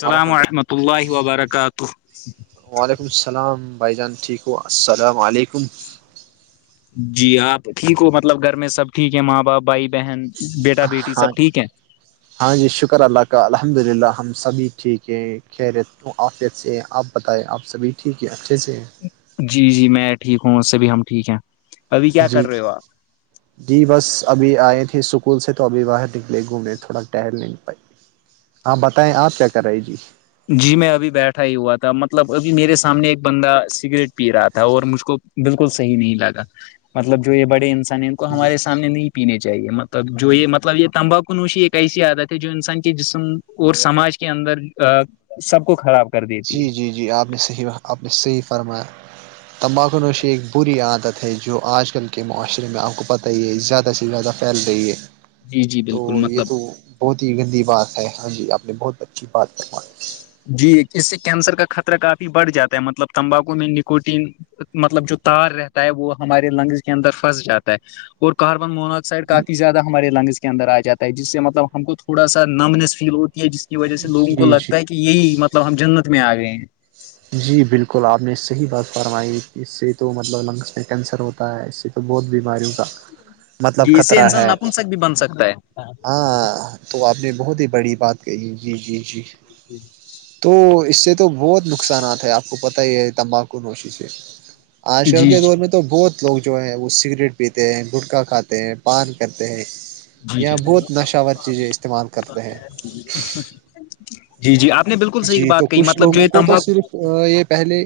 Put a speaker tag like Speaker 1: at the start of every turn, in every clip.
Speaker 1: السلام ورحمۃ اللہ وبرکاتہ
Speaker 2: اللہ وعلیکم السلام بھائی جان ٹھیک ہو السلام علیکم
Speaker 1: جی آپ ٹھیک ہو مطلب گھر میں سب ٹھیک ہے ماں باپ بھائی بہن بیٹا بیٹی
Speaker 2: ہاں
Speaker 1: سب ٹھیک ہے
Speaker 2: ہاں جی شکر اللہ کا الحمد للہ ہم سبھی ٹھیک ہیں خیرت تو آفی اچ سےے ہیں آپ بتائیں آپ سبھی ٹھیک ہے اچھے سے ہیں
Speaker 1: جی جی میں ٹھیک ہوں اس سے بھی ہم ٹھیک ہیں ابھی کیا
Speaker 2: جی
Speaker 1: کر رہے ہو آپ
Speaker 2: جی بس ابھی آئے تھے اسکول سے تو ابھی باہر نکلے گھومنے تھوڑا ٹہل نہیں پائی ہاں بتائیں آپ کیا کر رہے جی
Speaker 1: جی میں ابھی بیٹھا ہی ہوا تھا مطلب ابھی میرے سامنے ایک بندہ سگریٹ پی رہا تھا اور مجھ کو بالکل صحیح نہیں لگا مطلب جو یہ بڑے انسان ہیں ان کو ہمارے سامنے نہیں پینے چاہیے مطلب جو یہ مطلب یہ تمباکو نوشی ایک ایسی عادت ہے جو انسان کے جسم اور سماج کے اندر سب کو خراب کر
Speaker 2: جی
Speaker 1: دیتی ہے
Speaker 2: جی جی آپ نے صحیح آپ نے صحیح فرمایا تمباکو نوشی ایک بری عادت ہے جو آج کل کے معاشرے میں آپ کو پتہ ہی ہے زیادہ سے زیادہ پل رہیے
Speaker 1: جی جی
Speaker 2: تو
Speaker 1: بالکل مطلب
Speaker 2: یہ تو بہت ہی گندی بات ہے ہاں جی آپ نے بہت اچھی بات کروائی
Speaker 1: جی اس سے کینسر کا خطرہ کافی بڑھ جاتا ہے مطلب تمباکو میں نکوٹین مطلب جو تار رہتا ہے وہ ہمارے لنگز کے اندر پھنس جاتا ہے اور کاربن مناک سائڈ کافی زیادہ ہمارے لنگس کے اندر آ جاتا ہے جس سے مطلب ہم کو تھوڑا سا نمنس فیل ہو جس کی وجہ سے لوگوں کو
Speaker 2: جی جی
Speaker 1: لگتا ہے کہ یہی مطلب ہم جنت میں آ گئے ہیں
Speaker 2: جی بالکل آپ نے صحیح بات فرمائی اس سے تو مطلب لنگس میں کینسر ہوتا ہے اس سے تو بہت بیماریوں کا مطلب
Speaker 1: جی اس سے
Speaker 2: خطرہ
Speaker 1: انسان
Speaker 2: ہے
Speaker 1: نپنسک بھی بن سکتا ہے
Speaker 2: ہاں تو آپ نے بہت ہی بڑی بات کہی جی جی جی
Speaker 1: جی
Speaker 2: تو اس سے تو بہت نقصانات ہے آپ کو پتہ ہی ہے تمباکو نوشی سے آشور
Speaker 1: جی
Speaker 2: کے دور
Speaker 1: جی
Speaker 2: میں تو تو بہت لوگ جو ہیں وہ سگریٹ پیتے ہیں گٹکا کھاتے ہیں پان کرتے ہیں
Speaker 1: جی
Speaker 2: یا بہت نشاور چیزیں استعمال کرتے ہیں
Speaker 1: جی جی آپ نے بالکل صحیح
Speaker 2: جی تو
Speaker 1: بات کہی
Speaker 2: کچھ
Speaker 1: مطلب جو
Speaker 2: لوگوں
Speaker 1: یہ
Speaker 2: کو تو
Speaker 1: تمباک
Speaker 2: صرف یہ پہلے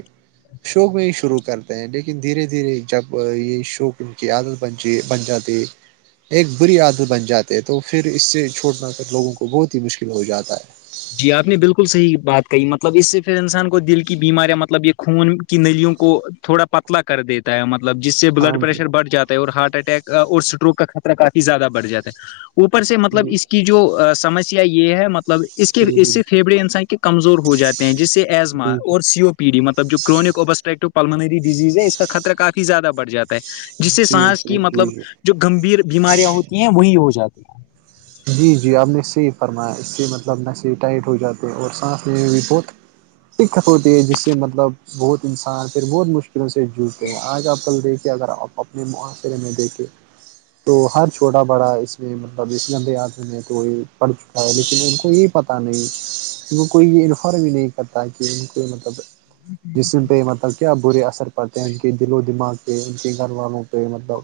Speaker 2: شوق میں ہی شروع کرتے ہیں لیکن دھیرے دھیرے جب یہ شوق ان کی عادت بنچے بن جاتات ایک بری عادت بن جاتے تو پھر اس سے چھوڑنا پ لوگوں کو بہت ہی مشکل ہو جاتا ہے
Speaker 1: جی آپ نے بالکل صحیح بات کہی مطلب اس سے پھر انسان کو دل کی بیماریاں مطلب یہ خون کی نلوں کو تھوڑا پتلا کر دیتا ہے مطلب جس سے
Speaker 2: ہاں
Speaker 1: بلڈ
Speaker 2: جی
Speaker 1: پریشر بھ جاتا اور ہارٹ اٹیک اور اسٹروک کا خطرہ کافی زیادہ بڑ جاتا ہے اوپر سے مطلب
Speaker 2: جی
Speaker 1: اس کی جو سمسیا یہ ہے مطلب اس کے
Speaker 2: جی
Speaker 1: اس سے پھیفڑے انسان کے کمزور ہو جاتے ہیں جس سے ایزما
Speaker 2: بالکل
Speaker 1: اور سیو ڈیطلب جو کرونک ابسٹرٹو پللمنری ڈز ہے اس کا خطر کافی زیادہ بڑ جاتا جس سے
Speaker 2: جی جی جی
Speaker 1: سانس
Speaker 2: جی
Speaker 1: کی مطلب
Speaker 2: جی جی
Speaker 1: جو گمبھیر بیماریاں ہوتی ہیں وہی ہو جاتی ہیں
Speaker 2: جی جی آپ نے اس سےی فرمایا اس سے مطلب نہس ہی ٹائٹ ہو جاتے اور سانس لی بھی بہت ٹککھٹ ہوتی ہے جس سے مطلب بہت انسان پھر بہت مشکلوں سے جوڑتے ہیں آج آپ کل دیکھیں اگر آپ اپنے معاشرے میں دیکھیں تو ہر چھوٹا بڑا اس میں مطلب اس گندے آدمی ہیں کو یہ پڑھ چکا ہے لیکن ان کو یہ پت نہیں وہ کوئی یہ انفارم بھی نہیں کرتا کہ ان کو مطلب جسم پہ مطلب کیا برے اثر پڑتے ہیں ان کے دل و دماغ ان کے گھر والوں پہ مطلب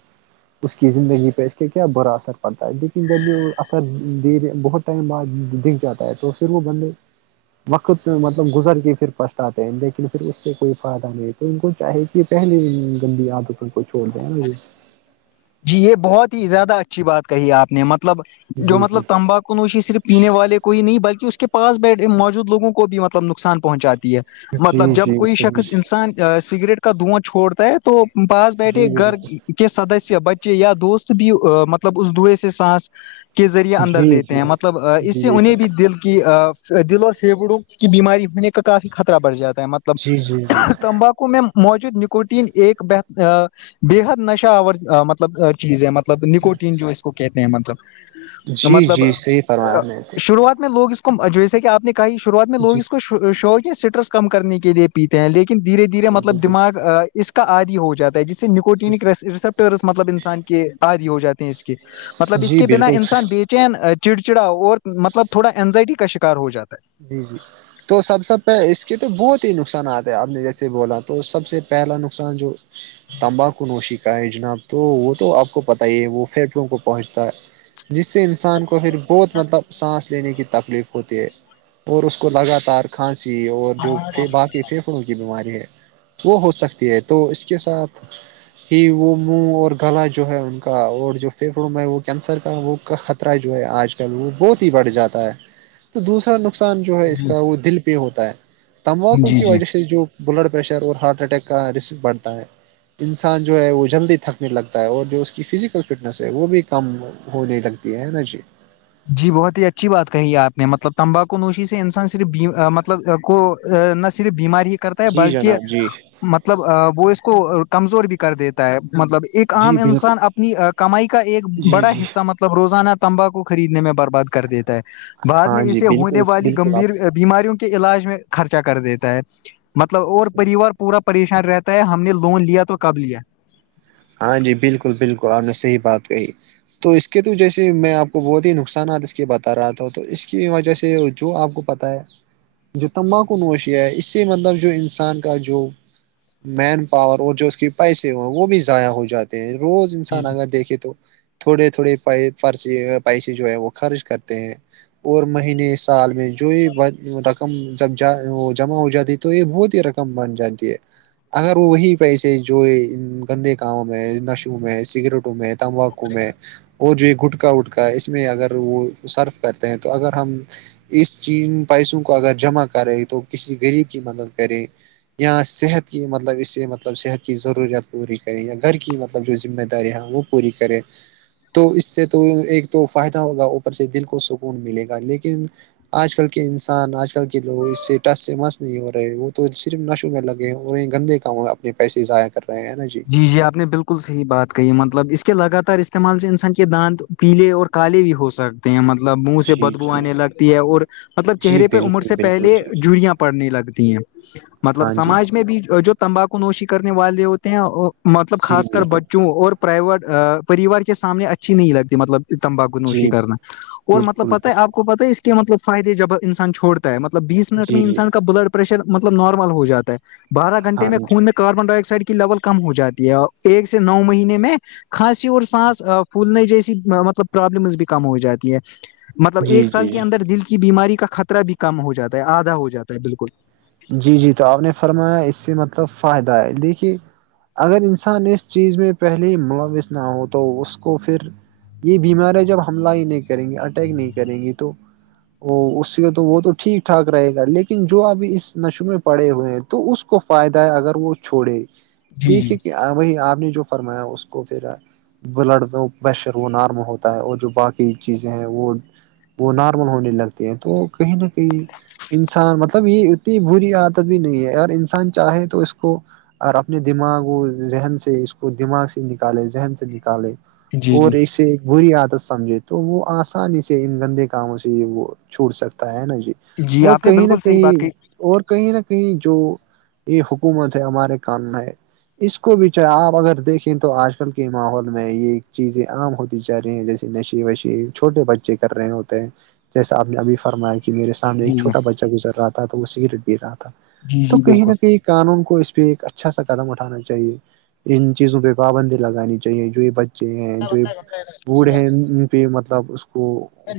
Speaker 2: اس کی زندگی پہ اس کے کیا برا اثر پڑتا ہے لیکن جب یہ اثر دےے بہت ٹائم بعد دکھ جاتا ہے تو پھر وہ بندے وخت مطلب گزر کے پھر پچتاتے ہیں لیکن پھر اس سے کوئی فائدہ نہیں تو ان کو چاہے کہ پہلے گندی عادت ان کو چھوڑ دیںا ب [unintelligible]
Speaker 1: جی یہ بہت ہی زیادہ اچھی بات کہی آپ نے مطلب جو
Speaker 2: جی
Speaker 1: مطلب
Speaker 2: جی
Speaker 1: تمباکو نوشی صرف پینے والے کوئی نہیں بلکہ اس کے پاس بی موجود لوگوں کو بھی مطلب نقصان پہنچاتی ہے مطلب
Speaker 2: جی
Speaker 1: جب
Speaker 2: جی
Speaker 1: کوئی شخص
Speaker 2: صحیح
Speaker 1: انسان سگریٹ کا دھواں چھوڑتا ہے تو پاس
Speaker 2: جی
Speaker 1: بیٹھے گھر
Speaker 2: بالکل
Speaker 1: کس سدسیہ بچے یا دوست بھی مطلب اس دئے سے سانس کے ذریعے
Speaker 2: جی
Speaker 1: اندر لیتے
Speaker 2: جی
Speaker 1: ہیں مطلب
Speaker 2: جی
Speaker 1: اس سے
Speaker 2: بے
Speaker 1: انہیں
Speaker 2: شک
Speaker 1: بھی دل کی دل اور سیبڑوں کی بیماری ہونے کا کافی خطرہ بڑھ جاتا ہے
Speaker 2: جی جی
Speaker 1: مطلب تمباکو م موجود نکوٹین ایک بہت بے حد نشہ آور مطلب چیز [unintelligible] مطلب نکوٹین جو اس کو کہتے ہیں
Speaker 2: جی
Speaker 1: مطلب
Speaker 2: جی
Speaker 1: مطلب
Speaker 2: جی صحیح فرمایا آپ نے تو
Speaker 1: شروعات میں لوگ اس جیسے کہ آپ نے کہا شروعات میں لوگ
Speaker 2: جی
Speaker 1: اس کو شوق ہے اسٹریس کم کرنے کے لیے پیتے ہیں لیکن دھیرے دھیرے
Speaker 2: ہاں جی
Speaker 1: مطلب
Speaker 2: بالکل
Speaker 1: دماغ اس کا آدی ہو جا ہے جس سے نکوٹینک ریسپٹ مطلب انسان کے عادی ہو جاتے ہیں اس کے مطلب اس
Speaker 2: جی
Speaker 1: کے بنا
Speaker 2: بالکل
Speaker 1: انسان
Speaker 2: صحیح
Speaker 1: بیٹی چین چڑچڑاؤ اور مطلب تھوڑا انینزائٹی کا شکار ہو جاتا ہے
Speaker 2: جی جی [unintelligible] تو سب سے پہ اس کے تو بہت ہی نقصانات ہیں آپ نے جیسے بولا تو سب سے پہلا نقصان جو تمباکو نوشی کا ہے جناب تو وہ تو آپ کو پتہ ہی ہے وہ فھیفوں کو پہنچتا ہے جس سے انسان کو پھر بہت مطلب سانس لینے کی تکلیف ہوتی ہے اور اس کو لگاتار کھانسی اور جو پ باقی پ [unintelligible] ککڑوں کی بیماری ہے وہ ہو سکتی ہے تو اس کے ساتھ ہی وہ منہ اور گلا جو ہے ان کا اور جو پھیپھڑوں میں ہے وہ کینسر کا وہ کا خ [unintelligible] جو ہے آج کل وہ بہت ہی بڑھ جاتا ہے تو دوسرا نقصان جو ہے اس کا وہ دل پہ ہوتا ہے
Speaker 1: جی
Speaker 2: تمباکو
Speaker 1: جی
Speaker 2: کی
Speaker 1: جی
Speaker 2: وجہ سے جو بلڈ پریشر اور ہارٹ اٹیک کا رسک بڑھتا ہے انسان جو ہے وہ جلدی تھکنے لگتا ہے اور جو اس کی فزیکل فٹنس ہے وہ بھی کم ہونے لگتی ہے نا جی
Speaker 1: جی بہت ہی اچھی بات کہی ہے آپ نے مطلب تمباکو نوشی سے انسان صرف مطلب کو نہ صرف بیمار ہی کرتا ہے
Speaker 2: جی
Speaker 1: بلکہ
Speaker 2: جناب جی
Speaker 1: مطلب وہ اس کو کمزور بھی کر دیتا ہے مطلب ایک
Speaker 2: جی
Speaker 1: عام
Speaker 2: بالکل
Speaker 1: انسان اپنی کمائی کا ایک
Speaker 2: جی
Speaker 1: بڑا
Speaker 2: جی
Speaker 1: حصہ مطلب روزانہ تمباکو خریدنے میں برباد کر دیتا ہے بعد میں
Speaker 2: ہاں جی
Speaker 1: اسے ہونے
Speaker 2: بالکل
Speaker 1: والی
Speaker 2: بالکل
Speaker 1: گمبھیر
Speaker 2: آپ
Speaker 1: بیماریوں کے علاج میں خرچہ کر دیتا ہے مطلب اور پریوار پورا پریشان رہتا ہے ہم نے لون لیا تو کب لیا
Speaker 2: ہاں جی بالکل بالکل آپ نے صحیح بات کہی تو اس کے تو جیسے میں آپ کو بہت ہی نقصانات اس کے بتا رہا تھا تو اس کی وجہ سے جو آپ کو پتہ ہے جو تمباکو نوشیا ہے اس سے مطلب جو انسان کا جو مین پاور اور جو اس کے پیسے ہو ہیں وہ بھی ضائع ہو جاتے ہیں روز انسان اگر دیکھے تو تھوڑے تھوڑے پ پیسے جو ہے وہ خرچ کرتے ہیں اور مہینے سال میں [unintelligible] جو یہ رقم جب جمع ہو جاتی ہے تو یہ بہت ہی رقم بن جاتی ہے اگر وہ وہی پیسے جو گندے کامں میں نشو میں سگریٹوں میں تمباکو میں اور جو یہ گھٹکا وٹکا اس میں اگر وہ سرف کرتے ہیں تو اگر ہم اس چ پیسوں کو اگر جمع کرے تو کسی غریب کی مدد کرے یا صحت کی مطلب اسے مطلب صحت کی ضرورت پوری کریں یا گھر کی مطلب جو ذمہ دارییاں وہ پوری کریں تو اس سے تو ایک تو فائدہ ہوگا اوپر سے دل کو سکون ملے گا لیکن آج کل کے انسان آج کل کے لوگ اس سے ٹس سے مس نہیں ہو رہے وہ تو صرف نشوں میں لگ رہ یں گندے کاموں اپنے پیسے ضائع کر رہے ہیں نا جی
Speaker 1: ج جی آپ نے بالکل صحیح بات کہی مطلب اس کے لگاتار استعمال سے انسان کے دانت پیلے اور کالے بھی ہو سکتے ہیں مطلب منہ سے
Speaker 2: جی
Speaker 1: بدبو آنے
Speaker 2: جی
Speaker 1: لگتی ہے اور مطلب
Speaker 2: جی
Speaker 1: چہرے پہ عمر
Speaker 2: بالکل
Speaker 1: سے
Speaker 2: بالکل
Speaker 1: پہلے
Speaker 2: جی
Speaker 1: جڑیاں پڑنے لگتی ہیں مطلب
Speaker 2: ہاں جی
Speaker 1: سماج میں بھی جو تمباکو نوشی کرنے والے ہوتے ہیں مطلب
Speaker 2: جی
Speaker 1: خاص کر
Speaker 2: بالکل
Speaker 1: بچوں اور پرائیویٹ پریوار کے سامنے اچھی نہیں لگتی مطلب تمباکو نوشی
Speaker 2: جی
Speaker 1: کرنا اور مطلب
Speaker 2: بالکل
Speaker 1: پتاہ ہے آپ
Speaker 2: بالکل
Speaker 1: کو پتہ ہے اس کے مطلب فائدے جب انسان چھوڑ مطلب بیس منٹ میں
Speaker 2: جی جی
Speaker 1: انسان کا بلڈ پرریشر مطلب نارمل ہو جاتا ہے بارہ گھنٹے
Speaker 2: ہاں
Speaker 1: میں
Speaker 2: جی
Speaker 1: خون میں کاربن ڈائی آکسائڈ کی لیول کم ہو جاتی ہے اور ایک سے نو مہینے میں کھانسی اور سانس پھولنے جیسی مطلب پرابلمس بھی کم ہو جاتی ہے مطلب
Speaker 2: جی
Speaker 1: ایک سال
Speaker 2: جی
Speaker 1: کے اندر دل کی بیماری کا خطرہ بھی کم ہو جاتا ہے آدھا ہو جاتا ہے بالکل
Speaker 2: جی جی تو آپ نے فرمایا اس سے مطلب فائدہ ہے دیکھیے اگر انسان اس چیز میں پہلے ہی ملوث نہ ہو تو اس کو پھر یہ بیماریاں جب حملہ ہی نہیں کریں گی اٹیک نہیں کریں گی تو وہ اس سے تو وہ تو ٹھیک ٹھاک رہے گا لیکن جو ابھی اس نشو میں پڑے ہوئے ہیں تو اس کو فائدہ ہے اگر وہ چھوڑے دیکھیے کہ وہی آپ نے جو فرمایا اس کو پھر بلڈ پریشر وہ نارمل ہوتا ہے اور جو باقی چیزیں ہیں وہ وہ نارمل ہونے لگتے ہیں تو کہیں نہ کہیں انسان مطلب یہ اتنی بری عادت بھی نہیں ہے اگر انسان چاہے تو اس کو اور اپنے دماغ و ذہن سے اس کو دماغ سے نکالے ذہن سے نکالے
Speaker 1: جی جی
Speaker 2: اور ایسے بری عادت سمجھے تو وہ آسانی سے ان گندے کاموں سے یہ وہ چھوڑ سکتا ہے نا جی اور
Speaker 1: آپ نے
Speaker 2: کہیں نہ
Speaker 1: بالکل صحیح بات
Speaker 2: کہیں
Speaker 1: کہی
Speaker 2: اور کہیں نہ کہیں جو یہ حکومت ہے ہمارے قانن ہے اس کو بھی چاہے آپ اگر دیکھیں تو آج کل کے ماحول میں یہ چیزیں عام ہوتی جا رہی ہیں جیسے نشے وشی چھوٹے بچے کر رہے ہوتے ہیں جیسا آپ نے ابھی فرمایا کہ میرے س
Speaker 1: جی
Speaker 2: ایک
Speaker 1: جی
Speaker 2: چھوٹا بچہ گزر رہا تھا تو وہ سگریٹ گر رہا تھا
Speaker 1: جی
Speaker 2: تو
Speaker 1: جی
Speaker 2: کہیں
Speaker 1: بالکل
Speaker 2: نہ کہیں قانون کو اس پہ ایک اچھا سا قدم اٹھانا چاہیے ان چیزوں پہ پابندی لگانی چاہیے جو یہ ب بچے ہیں جو بوھ ہیں ان پہ مطلب اس کو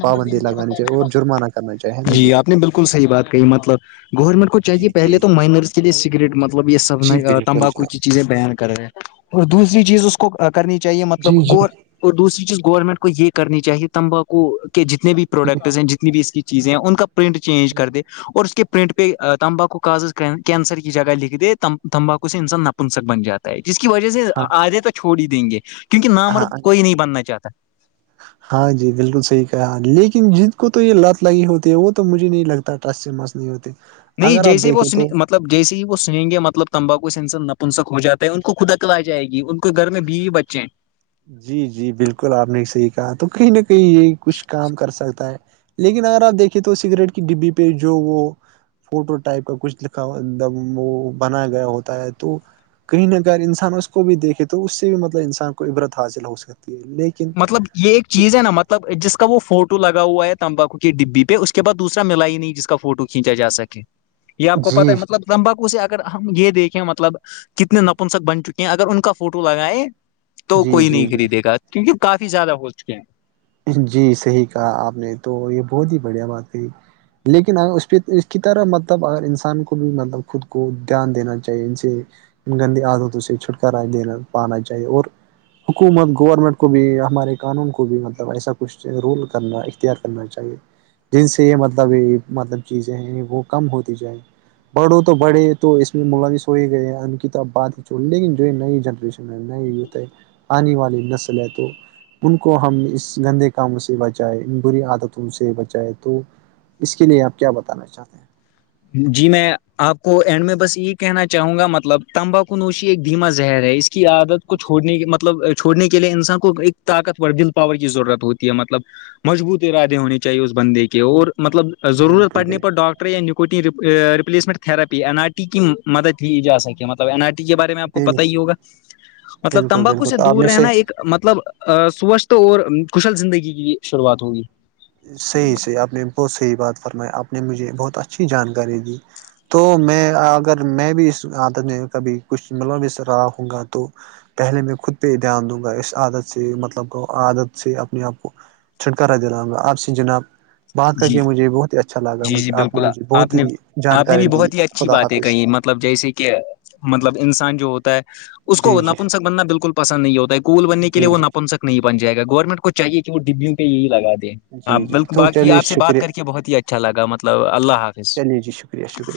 Speaker 2: پابندی لگانی چاہیے اور جرمانہ کرنا چاہیے ہے نا جی
Speaker 1: بالک صحیحات کہی مطلب گورنمنٹ کو
Speaker 2: جی
Speaker 1: چاہیے
Speaker 2: جی
Speaker 1: پہلے تو
Speaker 2: جی
Speaker 1: مائنرس کے لیے سگریٹ مطلب یہ سب
Speaker 2: جی بالکل
Speaker 1: تمباکو
Speaker 2: جناب
Speaker 1: کی چیزیں بیان کر رہے ہیں اور دوسری چیز اس کو کرنی چاہیے مطلب
Speaker 2: جی جی
Speaker 1: گور اور دوسری چیز گورنمنٹ کو یہ کرنی چاہیے تمباکو کے جتنے بھی پروڈکٹس ہیں جتنی بھی اس کی چیزیں ہیں ان کا پرنٹ چینج کر دے اور اس کے پرنٹ پہ تمباکو کاز کینسر کی جگہ لکھ دے تم تمباکو سے انسان نپنسک بن جات جس کی وجہ سے
Speaker 2: ہاں
Speaker 1: آدے تو چھوڑ ہی دیں گے کیونکہ
Speaker 2: ہاں
Speaker 1: نامرد کوئی نہیں بننا چاہتا
Speaker 2: ہاں جی بالکل صحیح کہا لیکن جن کو تو یہ لت لگی ہوتی ہے وہ تو مجھے نہیں لگتا ٹرس سے مس نہیں ہوتے
Speaker 1: نہیں
Speaker 2: اگر آپ
Speaker 1: جیسے ب
Speaker 2: دیکھیں تو
Speaker 1: مطلب جیسے وہ سویںے مطلب تمباکو سے انس نپنسک ہو جا ہے ان کو خوداکل آ جائے گی ان کے گھر میں بی بچے ہیں
Speaker 2: جی جی بالکل آپ نے صحیح کہا تو کہیں نہ کہیں یہ کچھ کام کر سکتا ہے لیکن اگر آپ دیکھے تو سگریٹ کی ڈبی پہ جو وہ فوٹو ٹائپ کا کچھ لکھا ہو وہ بنایا گیا ہوتا ہے تو کہیں نہ اگر انسان اس کو بھی دیکھے تو اس سے بھی مطلب انسان کو عبرت حاصل ہو سکتی ہے لیکن
Speaker 1: مطلب یہ ایک چیز ہے نا مطلب جس کا وہ فوٹو لگا ہوا ہے تمباکو کے ڈبی پہ اس کے بعس دوسرا ملا ہی نہیں جس کا فوٹو کھینچا جا سکے یہ آپ کو پتتا
Speaker 2: جی
Speaker 1: ہے مطلب لمباکو سے اگر ہم یہ دیکھیں مطلب کتنے نپنسک بن چکے اگر ان کا فوٹو لگائے تو
Speaker 2: جی
Speaker 1: کوئی
Speaker 2: جی
Speaker 1: نہیں
Speaker 2: جی
Speaker 1: خریدے گا کیونکہ کافی زیادہ ہو چکے ہیں
Speaker 2: جی صحیح کہا آپ نے تو یہ بہت ہی بڑھیا بات تھی لیکن ا اس پہ اس کی طرح مطلب اگر انسان کو بھی مطلب خود کو دھیان دینا چاہیے ان سے ان گندی عادتوں سے چھٹکارا دین پانا چاہیے اور حکومت گورنمنٹ کو بھی ہمارے قانون کو بھی مطلب ملب ایسا کچھ رول کرنا اختیار کرنا چاہیے جن سے یہ مطلب یہ مطلب چیزیں ہیں وہ کم ہوتی جائیں بڑو تو بڑے تو اس میں ملوث ہو ہی گئے ہیں ان کی تو اب بات ہی چو لیکن جو یہ نئی جنریشن میں نئے یتے ہے آنے والی نسل ہے تو ان کو ہم اس گندے کاموں سے بچائے بری عادتوں سے بچائے تو اس کے لیے آپ کیا بتانا چاہتے ہیں
Speaker 1: جی میں آپ کو اینڈ میں بس یہی کہنا چاہوں گا مطلب تمباکو نوشی ایک دھیما زہر ہے اس کی عادت کو
Speaker 2: جی
Speaker 1: چھوڑنے مطلب چھوڑنے کے لیے انسان کو ایک طاقتور ول پاور کی ضرورت ہوتی ہے مطلب مضبوط ارادے ہونے چاہیے اس بندے کے اور مطلب ضرورت
Speaker 2: بالکل
Speaker 1: پڑنے پر ڈاکٹر یا replacement therapy N R T کی مدد ہی جا سکے م این آر ٹی کے بارے میں آپ کو
Speaker 2: بالکل
Speaker 1: پتا ہی ہوا مطلب
Speaker 2: بالکل
Speaker 1: تمباکو
Speaker 2: بالکل
Speaker 1: سے
Speaker 2: تو آپ
Speaker 1: دور
Speaker 2: نے صحیح
Speaker 1: رہنا ایک مطلب سوچھ اور کشل زندگی کی شروعات ہوگی
Speaker 2: صحیحی آپ نے بہت صحیح بات فرمائی آپ نے مجھے بہت اچھی جانکاری دی تو میں اگر میں بھی اس عادت میں کبھی کچھ ملو وس رہا ہوں گا تو پہلے میں خود پہ ہی دھیان دوں گا اس عادت سے مطلب عادت سے اپنے آپ کو چھٹکارا دینا ہما آپ سے جناب بات کر
Speaker 1: جی
Speaker 2: کے مجھے بہت ہی اچھا لگا
Speaker 1: جی جی
Speaker 2: مجھے آپ نے
Speaker 1: بالکل
Speaker 2: مجھے
Speaker 1: آپ
Speaker 2: بہت
Speaker 1: نے
Speaker 2: ہی
Speaker 1: آپ نے
Speaker 2: جانکاری
Speaker 1: بھی
Speaker 2: دی
Speaker 1: بہت ہی اچھی
Speaker 2: خدا
Speaker 1: باتیں
Speaker 2: حافظ
Speaker 1: کہی مطلب جیسے کہ مطلب انسان جو ہوتا ہے اس
Speaker 2: جی
Speaker 1: کو
Speaker 2: جی
Speaker 1: نپنسک بننا بالکل پسند نہیں ہوتا ہے کوول بننے کے لیے
Speaker 2: جی
Speaker 1: وہ
Speaker 2: جی
Speaker 1: نپنسک نہیں بن جائے گورنمنٹ کو چاہیے کہ وہ ڈبیو پہ یہی لگا دے
Speaker 2: جی جی تو
Speaker 1: جی
Speaker 2: چلیے
Speaker 1: آپ سے بات
Speaker 2: شکریہ
Speaker 1: کر کے بہت ہی اچھا لگا مطلب اللہ حافظ
Speaker 2: چلیے جی شکریہ شکریہ